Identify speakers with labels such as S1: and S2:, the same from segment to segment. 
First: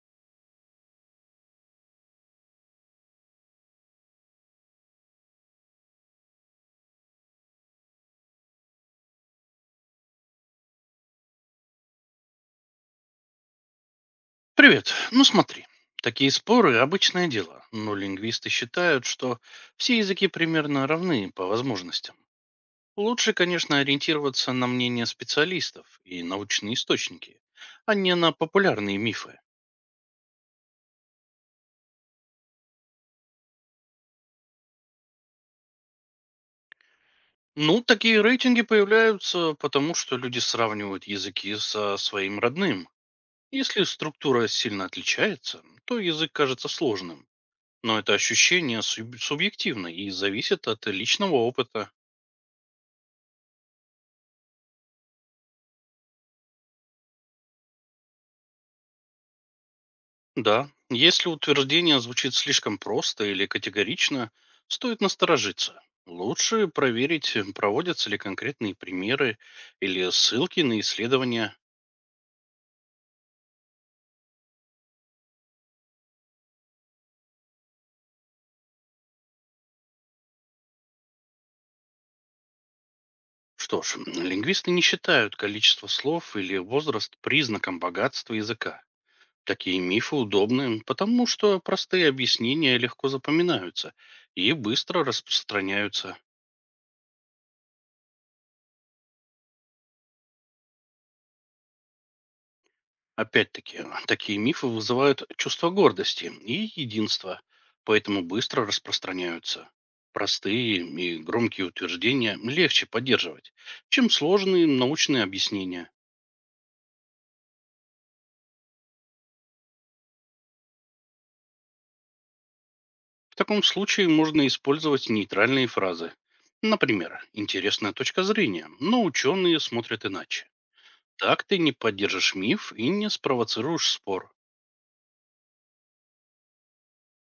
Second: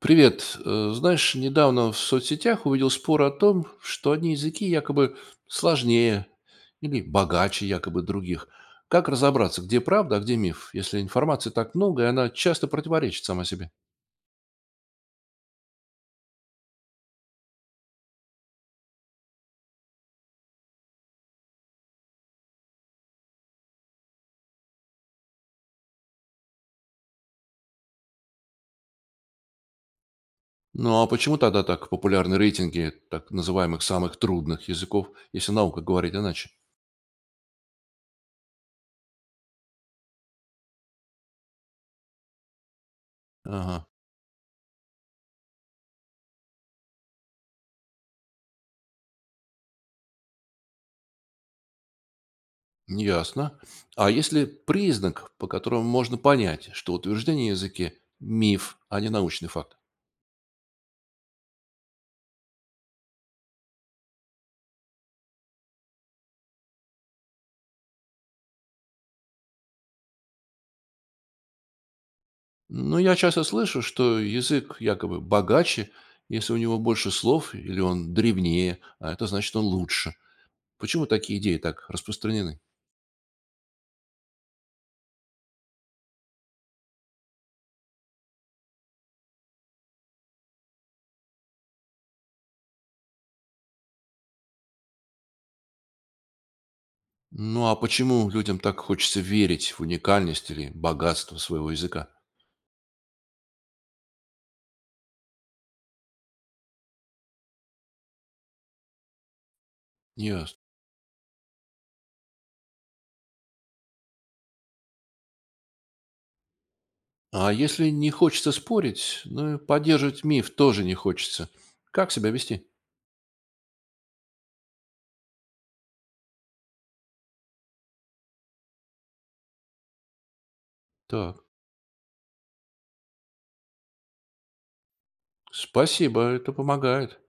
S1: Привет. Знаешь, недавно в соцсетях увидел спор о том, что одни языки якобы сложнее или богаче якобы других. Как разобраться, где правда, а где миф, если информации так много, и она часто противоречит сама себе?
S2: Привет. Ну смотри, такие споры — обычное дело, но лингвисты считают, что все языки примерно равны по возможностям. Лучше, конечно, ориентироваться на мнение специалистов и научные источники, а не на популярные мифы.
S1: Ну а почему тогда так популярны рейтинги так называемых самых трудных языков, если наука говорит иначе?
S2: Ну, такие рейтинги появляются потому, что люди сравнивают языки со своим родным. Если
S1: Ага,
S2: структура сильно отличается, то язык кажется сложным. Но это ощущение субъективно и зависит от личного опыта.
S1: ясно. А есть ли признак, по которому можно понять, что утверждение о языке– миф, а не научный факт?
S2: Да, если утверждение звучит слишком просто или категорично, стоит насторожиться. Лучше проверить, проводятся ли конкретные примеры или ссылки на исследования.
S1: Ну, я часто слышу, что язык якобы богаче, если у него больше слов или он древнее, а это значит, он лучше. Почему такие идеи так распространены?
S2: Что ж, лингвисты не считают количество слов или возраст признаком богатства языка. Такие мифы удобны, потому что простые объяснения легко запоминаются и быстро распространяются.
S1: Ну, а почему людям так хочется верить в уникальность или богатство своего языка?
S2: Опять-таки, такие мифы вызывают чувство гордости и единства, поэтому быстро распространяются.
S1: Ясно.
S2: Простые и громкие утверждения легче поддерживать, чем сложные научные объяснения.
S1: А если не хочется спорить, ну и поддерживать миф тоже не хочется. Как себя вести?
S2: В таком случае можно использовать нейтральные фразы. Например, интересная точка зрения, но ученые смотрят иначе. Так
S1: Так,
S2: ты не поддержишь миф и не спровоцируешь спор.
S1: спасибо, это помогает.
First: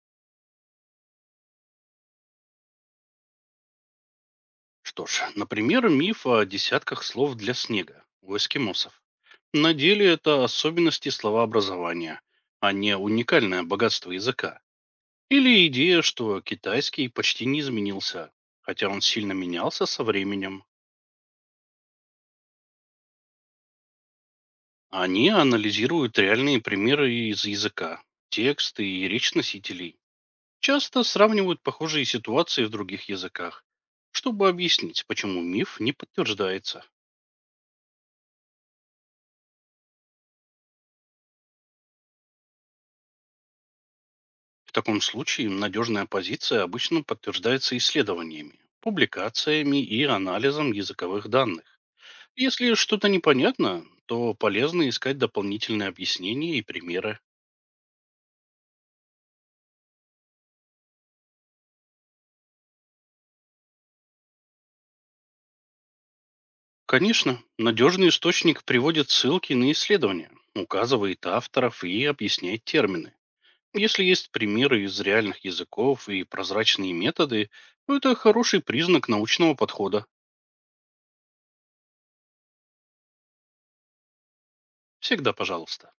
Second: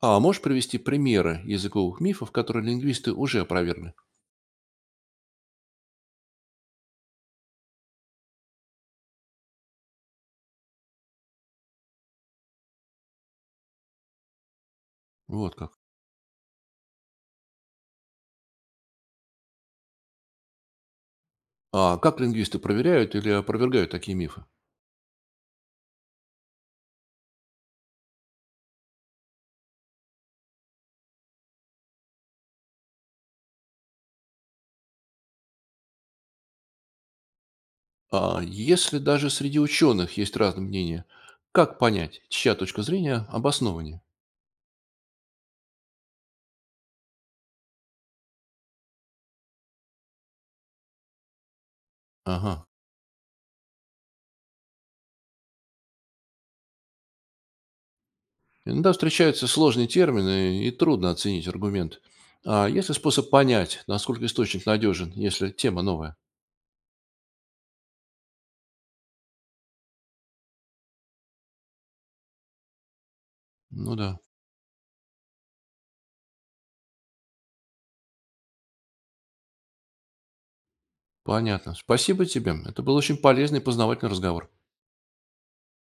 S1: А можешь привести примеры языковых мифов, которые лингвисты уже опровергли?
S2: Что ж, например, миф о десятках слов для снега у эскимосов. На деле это особенности словообразования, а не уникальное богатство языка.
S1: Вот
S2: Или
S1: как.
S2: идея, что китайский почти не изменился, хотя он сильно менялся со временем.
S1: А как лингвисты проверяют или опровергают такие мифы?
S2: Они анализируют реальные примеры из языка, тексты и речь носителей. Часто сравнивают похожие ситуации в других языках, чтобы объяснить, почему миф не подтверждается.
S1: А если даже среди ученых есть разные мнения, как понять, чья точка зрения обоснованнее?
S2: В таком случае надежная позиция обычно подтверждается исследованиями, публикациями и анализом языковых данных.
S1: Ага.
S2: Если что-то непонятно, то полезно искать дополнительные объяснения и примеры.
S1: Иногда встречаются сложные термины и трудно оценить аргумент. А есть ли способ понять, насколько источник надежен, если тема новая?
S2: Конечно, надежный источник приводит ссылки на исследования, указывает авторов и объясняет термины.
S1: Ну
S2: Если
S1: да,
S2: есть примеры из реальных языков и прозрачные методы, то это хороший признак научного подхода.
S1: понятно. Спасибо тебе. Это был очень полезный и познавательный разговор.
S2: Всегда пожалуйста.